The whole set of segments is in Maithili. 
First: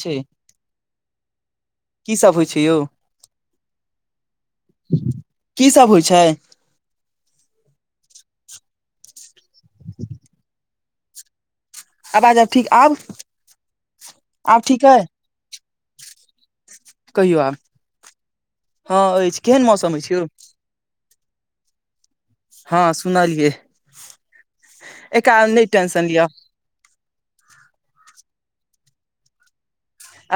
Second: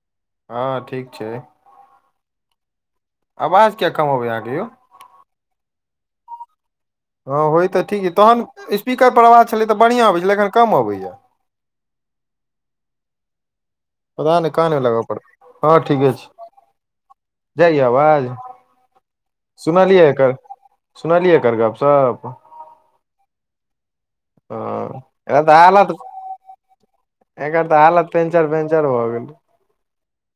छैय। हँ ठीक छै। की सब होइ छै यौ। आवाज किया कमअबैया अहाँके यौ कि सब होइ छाय हँ होइ तऽ ठीक छैइ तहन स्पीकर पर आवाज छलै तऽ बढ़िआँ अबै छलै ऐखन कम अबैया। आवाज आब ठीक आब। पता नै आब काँन मे ठीक अइ लगब पड़तै हँ ठीके छै। कहियौ आब जाईया अवाज हँ अछि केहन मौसम सुनलियै अछि यौ एकर। सुनलियै एकर गप सप। हँ सुनलियै। हँ एक एकर तऽ नहि हालत टेंशन लिअ एकर तऽ हालत पेंचर पेचर भ गेलै।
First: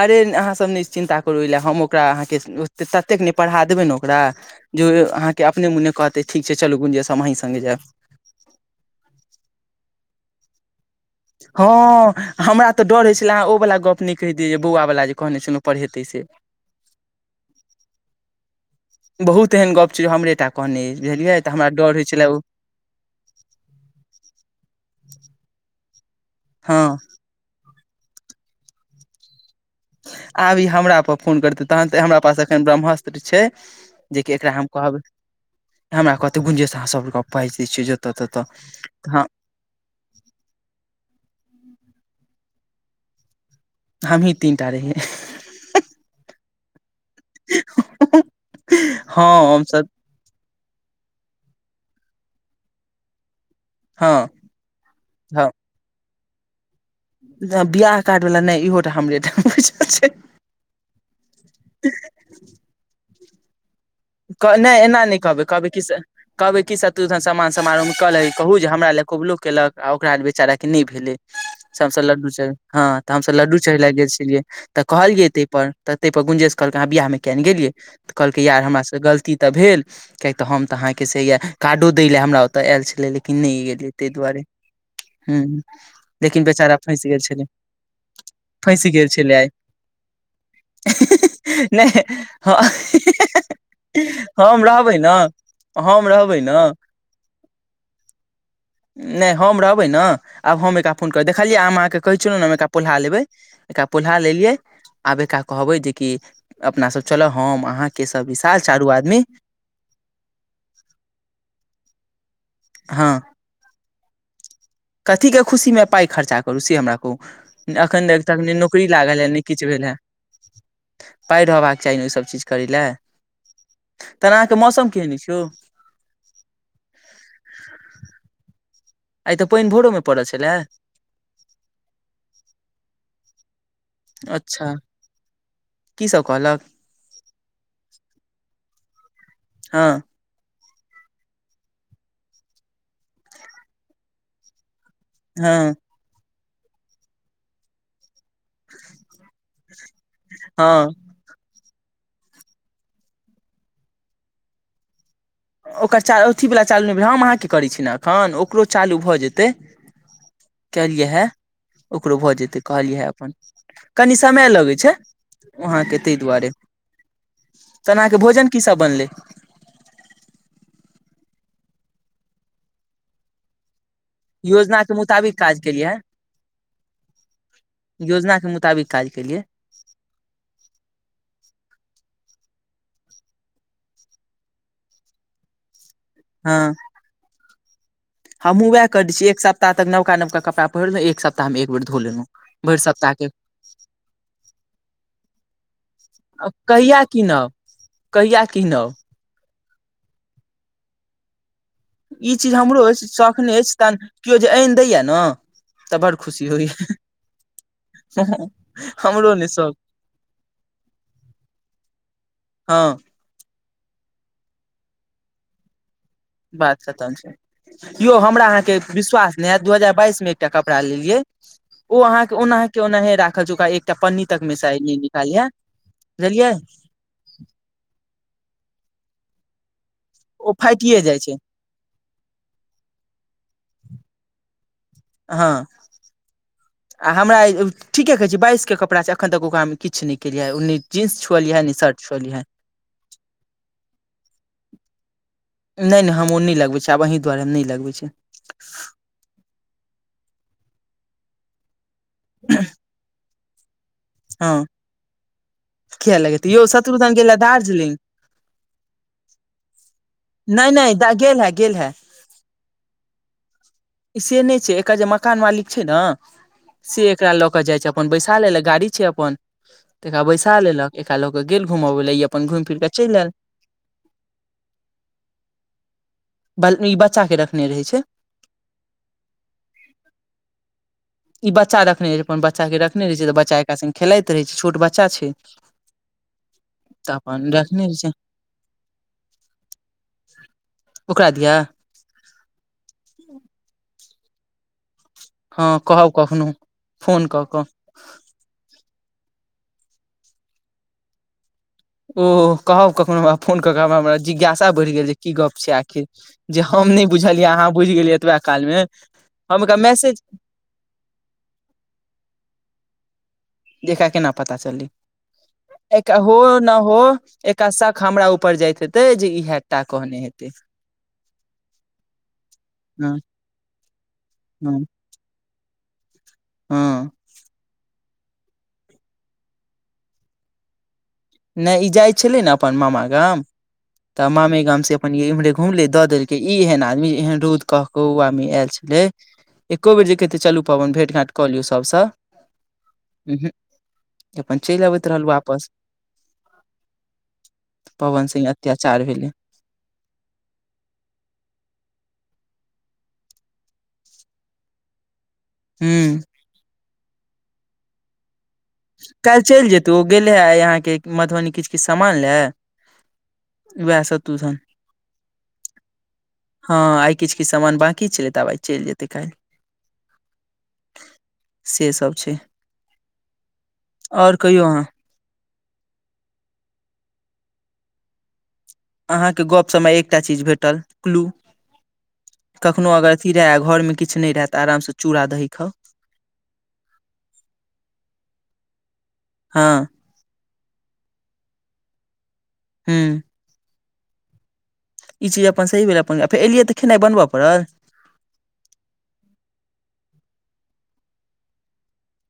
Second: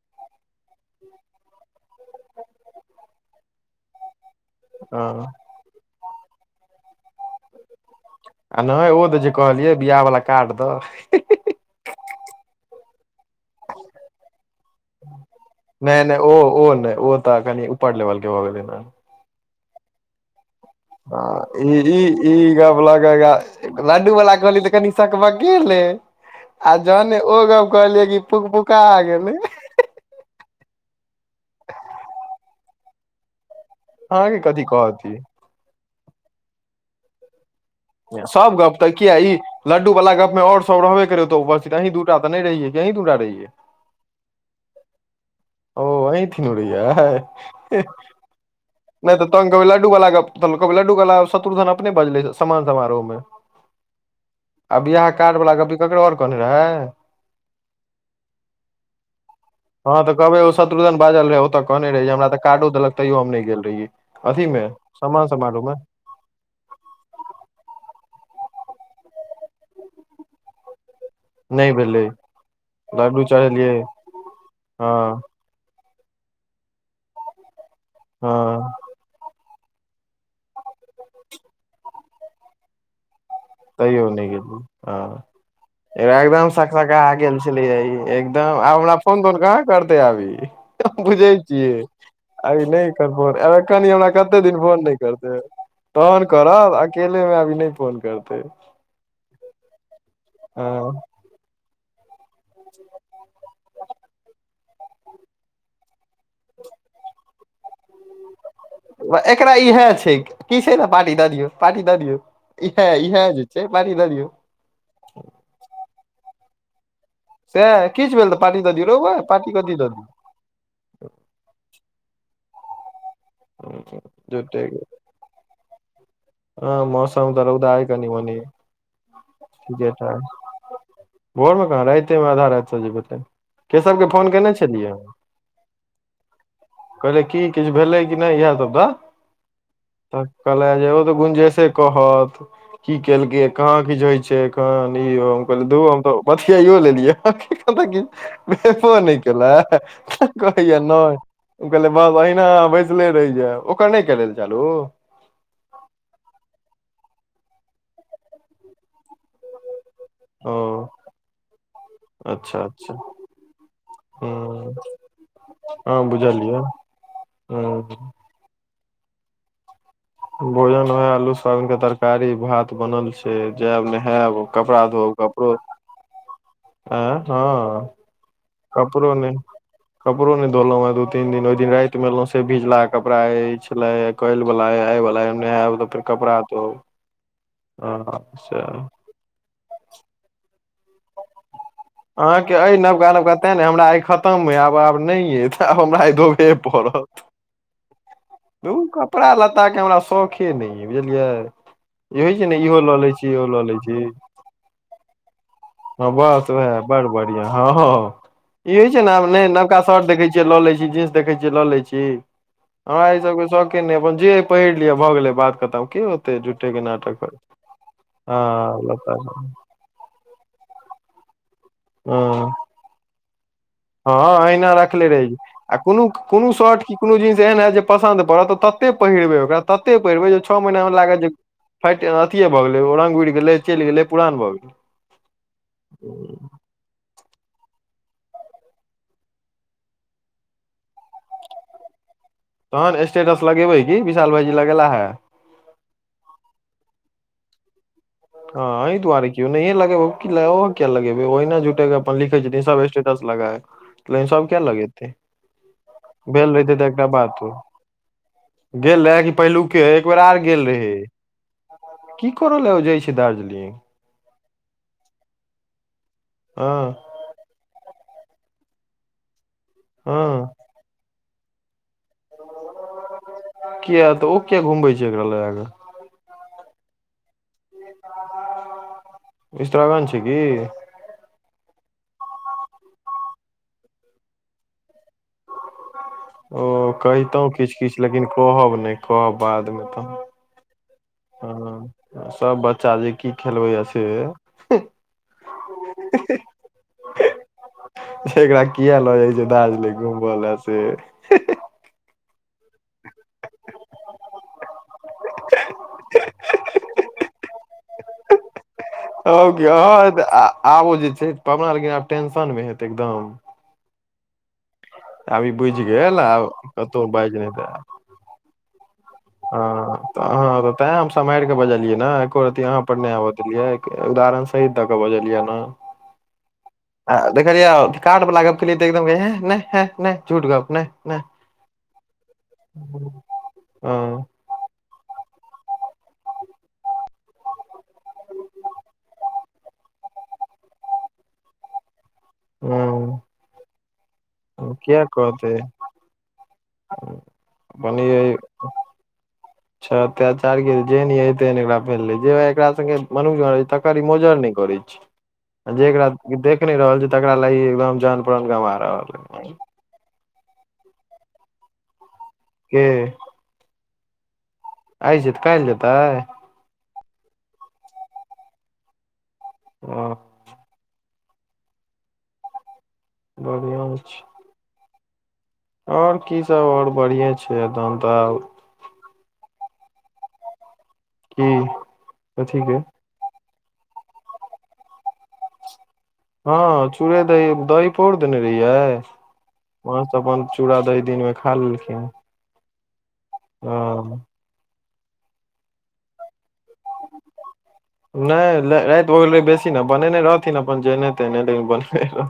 अरे अहाँसब नै चिन्ता करू एहि लए हम ओकरा अहाँके ततेक नै पढ़ा देबै ने ओकरा। जे ओ ई हँ अहाँके अपने मोने कहतै ठीक छै चलू गुंजेशस हम अही संगे जायब। आ नई ओ दऽ जे कहलियै बियाह वाला कार्ड दऽ। हँ हमरा तऽ डर होइ छलै ओ। वला गप नै कहि दियै जे बौआ वला जे कहने छलौं पढ़ेतै से। उपर लेवलके भऽ गेलै न। बहुत एहन गप छै जे हमरेताक। हँ ई ई ईगब्ला। लड्डू वाला कहलीयै तऽ कनि सकबकेलै आ हँ जहने ओ गप। कहलियै कि फुक फुका गेलैय। आब ई हमराप फोन करतै तहन त हमरा पास एखन ब्रह्मस्त्र छै। जेकि अहाँके एकरा कथी हम कहबै कहती हमरा कहतै गूंजे [unintelligible] सब गप तऽ किया ई। लड्डू वाला गप मे आओर सब रहबे करै ओत अी दूटा तऽ नै रहियै कि अीही दूटा रहिये। हमहि तीन टा रहीयै है। ओ अहि तिनु रहियैया नै तऽ हँ तंग कहबै हमसब लड्डू वला गप। त कभ लडू कला शत्रु धन अपने बजले समान समारोहमे। हँ [inaudible] आ बियाह कार्ड हँ वला गप ककरो और कहने रहै। [inaudible] बियाह कार्ड वाला नहि इहोटा हमरे टा बुझल हँ छै तऽ कहवै ओ शत्रुधन बाजल रहै ओ तऽ कहने रहै हमरा तऽ काडो देलक तयौ हम नै गेल रहिये। कह नै एना नै कहबै कहबै की से कहबै की शत्रुघ्न से समान समारोह में कहले रहे कहू जे हमरा ले कबूलो केलक आ ओकरा बेचारा केँ नै भेलै। नहि सब स भेलै लड्डू चढ़ हाँ तऽ हम सब लड्डू चढ़ेय लए गेल छलियै तऽ हँ कहलियै तेपर तऽ तैय पर गुंजेश कहलक अहाँ वियाह में किया नै। गेलियै कहलकै यार हँ हमरा स‌। तऽ गलती तऽ भेल किएकि तऽ हम तऽ अहाँकेँ से कार्डो दै लए हमरा ओतऽ आयल छलै लेकिन। नहि गेलियै तैयो ताहि नै दुआरे गेली ह हऽ लेकिन एकदम बेचारा सकसका फँसि गेल छलै छलैय ई। एकदम आब फँसि हमरा गेल फोन छलै तोन आइ कहाँ करतै अब ई हम बुझै छियै। नहि हँ अब ई नै कर फोन आब ए कनि हमरा कते दिन हम फोन नै रहबै ने करते हम तहन रहबै करब अकेले में अभी नै फोन कर नै हम रहबै न आब हम एकरा हँ फोन कऽ देखलियै आम अहाँकेँ कहै छनै न हम एकरा पोलहालेबै एकरा पोलहा लेलियै। आब एकरा कहबै जेकि अपना सब चलब हम अहाँ केशव विशाल चारू आदमी। पा ईहे छै की छै ने पानी दए दियौ पानी दय दियऔ इहाए इहाए जे छै पानी दए दियौ। कथी कऽ खुशी में पाइ खर्चा करू से हमरा कहूँ सएह अखन किछु भेल तऽ कत नै पार्टी दऽ नौकरी दियौ रौ बा लागल ए नै पार्टी किछ कथी भेल दऽ है। पाइ रहबाक चाही न ई सब चीज करय लेल दियौ [inaudible] तहन अहाँकेँ झूठे के मौसम केहन ऐछ यै हँ मौसम कऽ रौदा ए कनि मनी। आय तऽ पैन भोरो में पड़ल छलै। भोर में कहाँ रातै में अधा राइत से जे भेलै केशव केँ फोन कयने अच्छा छलियै [inaudible] की सब कहलक कहलिये की किछ भेलै कि नै इहै सब दऽ हँ कहला जे ओ तऽ गुंजसे कहत की केलकै कहाँ किछ होय छै। क नि ओ हँ [unintelligible] बतियायौ लेलियै [unintelligible] भेबै नै केला तऽ कहै हँ यऽ नै। उ कहैले बाह एहना अहाँ बैसले रैह जाएब ओकर नै केले रहे चालू। ओकर चा अथिवला चालू ने भेले हम अहाँ कऽ करै छी एखन ओकरो चालू भऽ जेतै। ओ [inaudible] कहिया ओकरो भऽ जेतै अच्छा अच्छा कहिया हऽ अपन। कनि समय हूँ लगै छै [inaudible] हँ वहाँकेँ तैय दुआरे। बुझलियै तहन अहाँके [unintelligible] भोजन की सब बनलै ‌। भोजन वैह आलू सोयाबिन कऽ तरकारी भात बनल छै। से जायब नहायब योजना कपड़ा के धोब मुताबिक कपड़ो काज केलियै है, आएं हऽ योजना के [inaudible] मुताबिक काज कपड़ो नै केलियै कपड़ो नै धोलौ है दू तीन दिन ओइ दिन रात में एलौ से भिजलाहा कपड़ा ई छलै है। काइल वला या आय वला या नहैव तऽ फेर कपड़ा धोअव [inaudible] हँ। हमू उहै सैह करै छी एक सप्ताह तक नवका नवका कपड़ा पहिरलु एक सप्ताह सप्ताह में एक बेर धो लेलौ भैर सप्ताह केँ तै नै हमरा आइ खत्म या आब आब नै ए आब हमरा आइ धोबे पड़त। कीनम। धूऽ कपड़ा लत्ता केँ हमरा शौखे नै या बुझलियै। होइ ई छै चीज ने इहो हमरो लऽ ऐछ लै छी शौख इहो नै लऽ ऐछ तहन केओ जे आइन दैऽ यऽ न। हाँ बस ओएह बड़ बढ़िया हाँ-हाँ। ई होइ छै न आब हमरो न ने शौक नवका शर्ट देखै छियै लऽ लै छी जींस देखै छियै लऽ लै छी। हँ हमरा ई सबके शौक नै यै अपन जे पहिर लिय भऽ गेलै बात खतम के ओ। बात खतम छै यौ हमरा अहाँके हँ लता विश्वास नै हायत दू हजार बाइस मे एकटा कपड़ा लेलियै उ अहाँ के ओनाही के ओनाही राखल छैय ओकरा एक हाँ अहिना रखले रहै छै आ कुनो -कुनो बुझलियै शर्ट की कुनो जींस एहन हयत जे पसन्द पड़त ततेक पहिरबै ओकरा ततेक पहिरबै जे ओ छह महीना अहां के फाटिए जाइ लागत छै जे फाट अथिए भऽ गेलै ओ रंग उड़ि गेलै चैल गेलै पुरान भऽ गेलै। अहां। आ हमरा आइ ठीके कहै छि बाइसके कपड़ा छै एखन तक ओकरामे हम किछ नै केलिया आय ओ नै जीन्स छुअलीहै ने शर्ट छुअलीय हँ। तहन स्टेटस लगेबै की विशाल भाईजी लगेला हए। नै नै हम ओ नै लगबै छी आब अहीँ दुआरे हम नै लगबै छीयै हँ अई दुआरे की ई ओनाहे किया लगेबै ओना हिये जुटे अपन लिखै छथीन सब स्टेटस लगा लेकीन सब हँ की लगेतै किया लगेतै भेल यौ रहितै तऽ एकटा शत्रुघ्न गेल हे बात ओ दार्जिलिंग गेल रहए कि पहिलुके एक बेर आर गेल नहि रहै नहि गेल हे गेल हे की कर लए ओ जाइ छै दार्जिलिंग से नै छै एकर जे मकान मालिक जे छै न से हँ एकरा लऽ क जाय छै अपन बैसा लेलक गाड़ी छै अपन त एकरा बैसा हँ लेलक एकरा लऽ कऽ गेल घुमबै लए ई अपन घुमि फिर कऽ चलि आयल किया तऽ ओ किया घुमबै छियै एकरा लगाक बल ई बच्चा के रखने रहै छै इस्त्रगण छै कि ई बच्चा रखने रहै छै अपनच्चा के रखने रहै छै तऽ बच्चा एका संगे खेलाइत रहै छै छोट बच्चा छै [inaudible] ओ तऽ कहितौं अपन किछ रखने रहै किछ छै लेकिन कहब नै कहब बादमे तहनऽ ओकरा दिया हँ सब बच्चा जे की खेलबैए से अई हँ कहब कखनो फोन कऽ कऽ एकरा किया लऽ जाइ छै दार्जलिंग घूमबै ला से ओ कहब कखनो हमरा फोन क क हमरा हम जिज्ञासा बढ़ि गेल जे की गप छै आखिर जे हम नै बुझलियै अहाँ बुझि गेलियै एतबा काल मे [unintelligible] हम आब एकरा मैसेज ओ जे छै पबन लेकिन आब टेंशनमे हेतै एकदम देखऽ केना पता चललै आब ई बुझि एक गेल हो आब न हो कतहु बाजि नहि दै एका शक हमरा ऊपर जाइत हेतै हँ इहे टा त कहने हेतै अहाँ तैं हम सम्हारि कऽ बजलियै न एको रति अहाँ पर नै हँ आबऽ देलियै उदाहरण सही हँ दऽ कऽ बजलिया न [inaudible] हँ आ देखलियै काड वला गप केलियै तऽ एकदम ह नै ह नै झूठ गप नै नै नै ई जाइ छलै ने अपन मामा गाम हँ तऽ मामे गाम से पन इमहरे घुमलै दऽ देलकै इ एहन आदमी एहन रौद कह कह कौआ मे आयल छलै एक्को बजे कै तैऽ चलू पवन भेट घाँट कऽ लियौ सबसँ उहूक अपन हँ चलि अबैत रहल वापस बनियै पवन सिंह अत्याचार भेलै अच्छा अत्यचार के जेेहन एकरा भेलै एकराे मनु्य त ई मजर नै करै छै [unintelligible] जेकरा हूँ देख नहि रहल छी तकरा ली एकदम जान परान गवार काल्हि चलि जेतू ओ गेले हे यहाँके मधुबनी किछु किछु सामान ले के वएह शत्रुघ्न आइ जेतै काल्ल जेतै हँ आइ किछु किछु समान बाँंकी छलै त आब आइ चलि जेतै काल्हि ओ से सब छै बढ़िया आओर कहियौ अहाँ आऔर की सब आऔर बढ़िए छै ए तन तऽ अहाँके गप समय एकटा चीज भेटल क्लू की कथी के कखनो अगर किराया घर मे किछु नहि रहत आराम से चूड़ा दही खाउ हँ चूड़े दही दही पौड़ देने रहियै। हँ अपन चूड़ा दही दिन में खा लेलखिन ह। हूँ। ह ई चीज अपन सही भेल अपन फेर एलियै तऽ खेनाइ बनबऽ परल नहि राति भगैल बेसी ने बनेने रहथिन अपन जेना लिन बनबे रहथिन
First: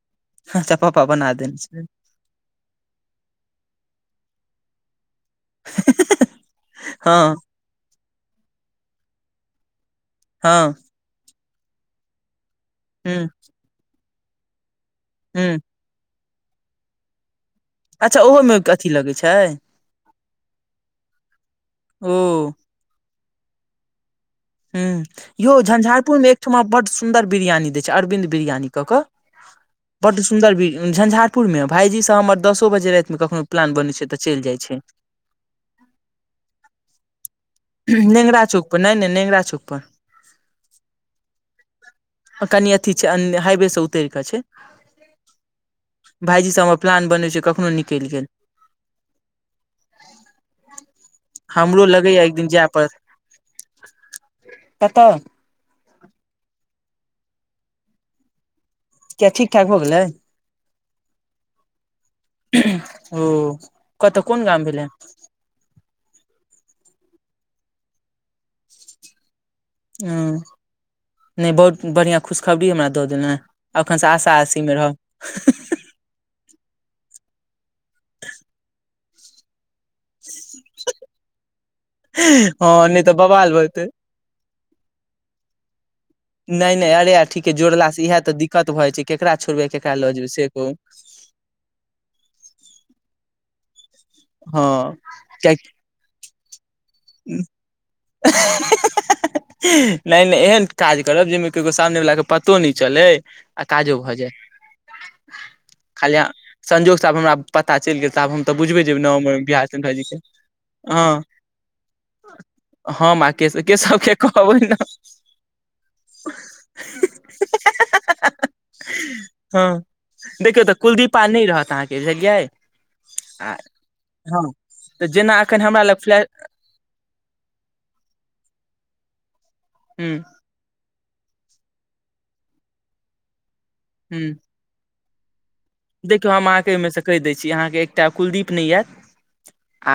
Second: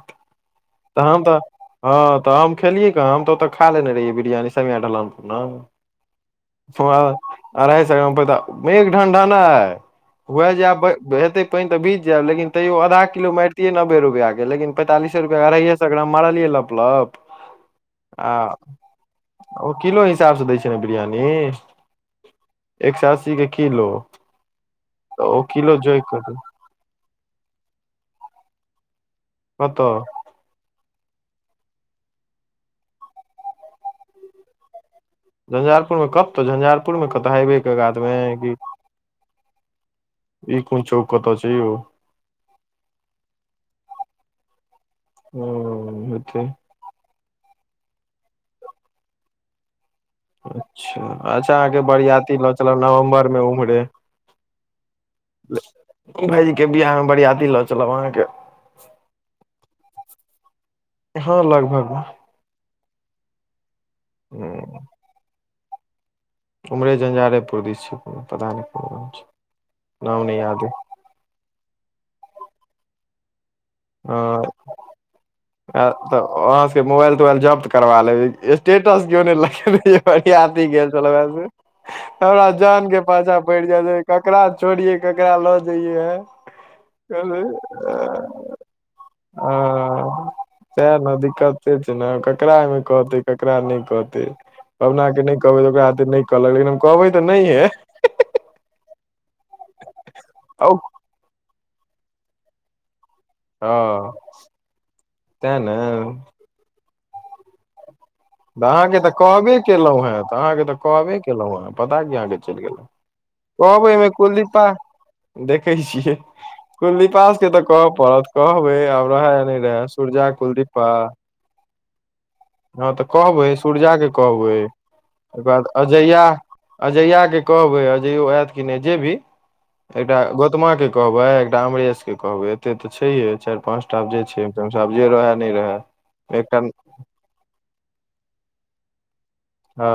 अच्छा पापा तहाम बना तऽ देने छै हँ ताम खेलियै कहा हम खा लेन रहियै बिरियानी कनीया के लक हँ अढ़ासे स ग्राममेघढण्ढायढणढाय हुए हँ आब हेतै पानि तऽभिज जायबलेकिन तैयो आधा हूँ किलो मारितिलियै नब्बे रुपआ के लेकिन पैंतालिस। हूँ फेरअढ़ाइ सए ग्राम मारलियै लपलप अच्छा आ। ओहोमे अथी लगै छै किलो हिसाबसँ दै छै ने बिरियानी। हुँ। एक सए अस्सी के किलो। हु तऽ ओ यौ किलो जोइक कऽ झंझारपुरमे दे। एक ठमा बड़ सुन्दर बिरियानी दै छै अरविन्द बिरियानी कऽ कऽ। कतऽ। बड़ सुन्दर झंझारपुरमे भाईजीसँ हमर दसो बजे रातिमे कखनो प्लान बनै छै तऽ चलि जाइ छै। झंझारपुरमे तऽ झंझारपुरमे कतऽ हबे नेंगरा केकातमे चौक पर नहि नहि नेंगरा चौक पर ई कोन चौक तऽ छै। कनियाथि छै हाइवे स उतरिका के छै। ह ओत। भाईजी से हमर प्लान बनै छै कखनो निकलि गेल। अच्छा अच्छा अहाँके हमरो लगैया बरियात एक दिन ल जाय चल ब पड़त नवम्बरमे उम्हरे। कतऽ भाईजीके बियाहमे बरियाती लऽ चलब अहाँके। किया ठीक ठाक भ गेलै। हँ लगभग। हु कतऽ कोन गाँव ह भेलै। उमरे झंझारपुर दी छै पता नहि हु नाम नहि याद नहि बहुत बढ़ियां खुशखबरी हमरा दऽ देला एखनसँ आशा आशीमे रह त अहााँ सब के मोबाइल तोबाइल जब्त करबा लेबै स्टेटसजोरै लगेयलै बरियाति गेल छलौ मेसेज हँ हमराजान के नहि तऽ पाछा बवाल भऽ पैड़ जेतै जायत ककरा छोड़ियै ककरा लऽ जइयए। नहि नहि अरे अथि के जोड़लासँ इह तऽ दिक्कत भ जाइ छै केकरा छोड़बै केकरा लऽ जेयबै से कहू। न न दिक्कते छै ने ककरा एहिमे कहते ककरा नहि कहते हँ पवना के नहि कहबै कियाकि तऽ ओकरा नहि कहलक लेकिन हम कहबै तऽ नहि होये। नय नय एहन काज। जेमे केगो सामने वला के पतो न चलै। आ काजो हँ भऽ जाय तें खालि ने संजोगसँ आब हमरा पता चलि गेल तऽ आब हम। तऽ बुझबे बात मे जेबै तऽ नवम्बर कहबे बियाह चंद्र केलहुँ भाईजी हे के तऽ अहाँके तऽ कहबे हँ कयेलहुँ हेँ। पता की अहाँके चल गेलहु हम आ केशव कहबै केशव एहिमे के कहबै कुलदीपा ने देखै छियै। कुलदीपास के तऽ कहऽ पड़त कहबै आब रहे या नहि रहे सुरजा कुलदीपा। नय रहत अहाँ [unintelligible] हँ तऽ कहबै सूरजा के कहबै तऽ जेना ओकर एखन बाद हमरा लग फ्लै अजया। अजयया के कहबै अजयो आयत कि नय जे भी हूँ एकटा गोतम। गौतमा के कहबै एकटा अमरेश के कहबे एते ते छैये चार पाच टा आब जे हूँ छै। [unintelligible] जे रहेै न रहे। देखियौ हम अहाँकेँ ओहिमेसँ कहि दै छी अहाँकेँ एकटा कुलदीप नहि अयत।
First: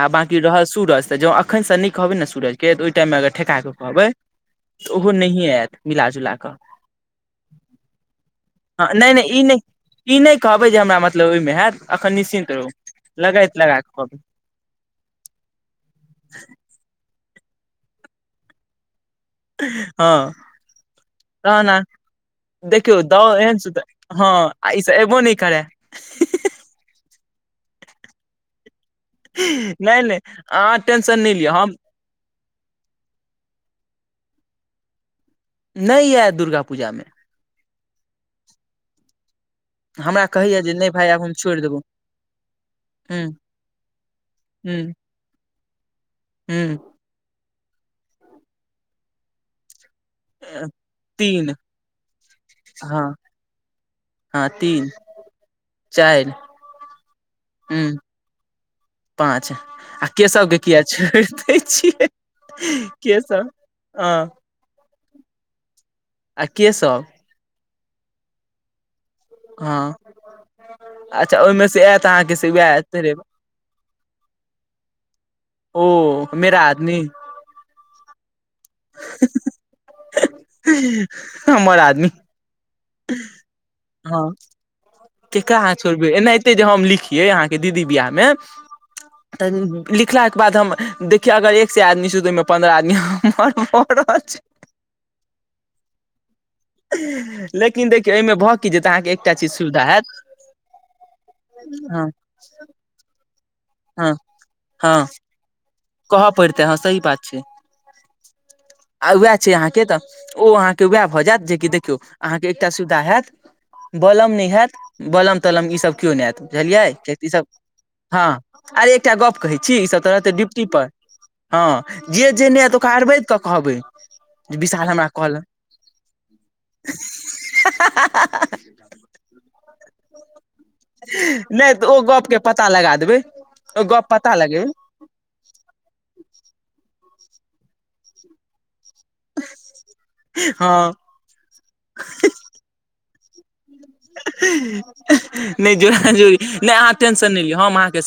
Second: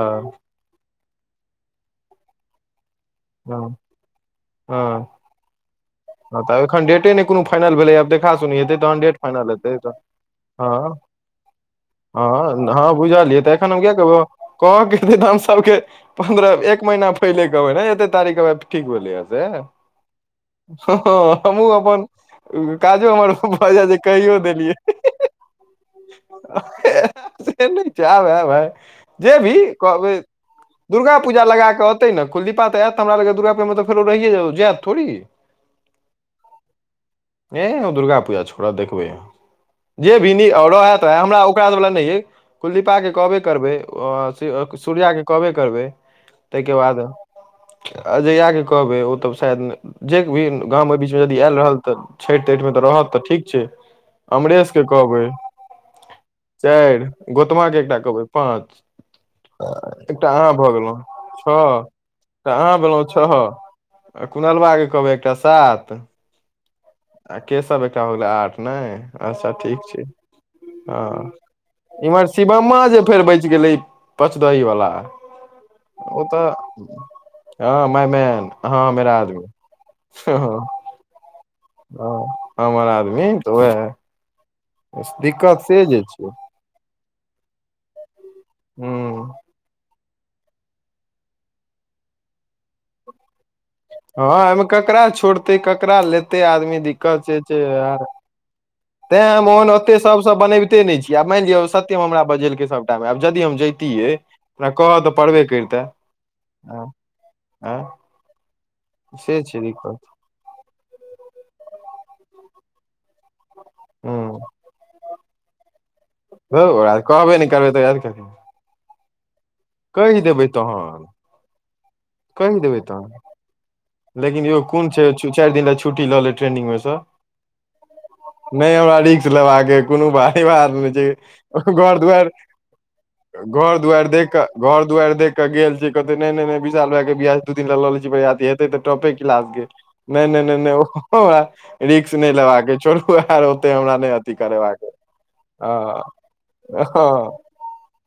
आ बकी रह सूरज त ज अखन से नय कहबे ने सूरज कि तऽ ओहि टाइममे अगर हँ ठेकाा कऽ कहबै हँ तऽ ओहो नहिए एत हँ तऽब एखन डेटे नहि कोनो फाइनल भेलै आब देखा सुनी हेतै हँ तख नहि डेट नहि ई फाइनल नहि हेतै तऽ ई नहि कहबै जे हँ हमरा मतलब ओहिमे हैत एखन निश्चिन्त रहू हँ हँ बुझलियै तऽ लगाइत तखन लगा हम कऽ किये कहबै कहबो क के बिधानसभा के पन्द्रह एक महिना पहले कहबे ने एते तारीक के ठीक भेले ईहा से हँ। ह ह हमहुँ तहन अहाँ अपन देखियौ काजो हमर दाउ एहन भ सुत जा छै हँ कहियो आ देलियै ई सब एबो नहि करै से नहि च भाय जे भी नहि कहबै नहि अहाँ दुर्गा टेंशन नहि पूजा लिअ लगा हम क ते न कुलदीपा ते एत हमरालगे दुर्गा पूजा मे तऽ फेर रहिय जात जैत थोड़ी नइ ऐत दुर्गा पूजा मे ए दुर्गा पूजा छोड़ा देखबै हमरा कहैया [unintelligible] या जे नहि भाय आब हम छोड़ि देबौ के हूँ हूँ कहबे करबै तइ के हूँ बाद अजया के कहबै ओ तऽ शायद जे भी गाम एहि बीचमे यदि तीन आयल रहल तऽ छठि तठि मे तऽ रहत हँ तऽ ठीक छै हँ अमरेश के तीन कहबै चारि चारि गोतमा हूँ एकटा कहबै पाँच पाँच आ एकटा केशव अहाँ के भऽ किए गेलहुँ छोड़ि दै छओ छियै केशव आ बोलबा कहबै एकटा सात आ के सब आ केसव एकटा हो गेलै आर्ठ नय अच्छा ठीक हँ छै हँ अच्छा ओहिमे से आयत इम्हर अहाँके से शिवममा जे उएह फेर च गेलै पाँच दही वालला ओ तऽ मेरा आदमी [unintelligible] हमरा आदमी हमरा आदमी तऽ ओहै हँ केकरा अहाँ छोड़बै छै एनाहिते जे हम लिखियै अहाँकेँ दीदी बियाहमे ह तऽ लिखला कऽ बाद हम देखियौ अगर एक सै आदमी छी तऽ ओहिमे पन्द्रह आदमी हमर रहल हँ छै एहिमे ककरा छोड़तै ककरा लेतै आदमी दिक्कत से छै लेकिन यार देखियौ एहिमे भऽ की जेतै अहाँके तैँ एकटा हम चीज ओहन सुविधा ओतेक हैत सभसँ बनबिते नय छी आब माइन लिअ सत्यम हँ हमरा बजेलकै सभ आब यदि हम जैतियै हँ हमरा कहऽ हँ तऽ पड़बे करितै कहऽ पड़तै हँ सही बात छै आँ आ वैह से छै अहाँके तऽ दिक्कत ओ अहाँके वैह भऽ जायत जेकि देखियौ अहाँकेँ एकटा सुविधा हैत ह बलम नइ हैत बलम तलम ईसभ केओ नइ हैत धौ बुझलियै ओकरा क्याकि कहबे ईसभ नहि करबै तऽ याद कथी हँ आरे एकटा गप्प कहै छी ई सब तऽ कहि रहतै देबै डिप तहन हँ जे जे नइ कहि ऐत देबै ओकरा तहन अरबैध कऽ कहबै लेकिन जे यौ विशाल कोन छै हमरा दु कहलक चाइर दिन लऽ छुट्टी लऽ लै ट्रेंनिंग मऽ सँ [unintelligible] मतलब अहाँकेँ कोनो भारि बात नय छै नहि केनो तऽ घर ओ दुआइर गपके पता लगा देबै घर ओ गप दुआरि देख पता कऽ लगेबै घर दुआरि देख कऽ गेल छी कहते नय नय नय विशाल भैया केँ बियाह छिये दु दिन लऽ लै छी बरियाती हेतै तऽ टपे [unintelligible] नय नय नय नय हँ ओ हमरा रिक्स नय लेबाक य छोरू वे आर ओते हमरा नय अथि करेबाक नहि हँ जोड़ा जोड़ी नहि - अहाँ टेंशन नहि हँ हम लिअ अहाँके स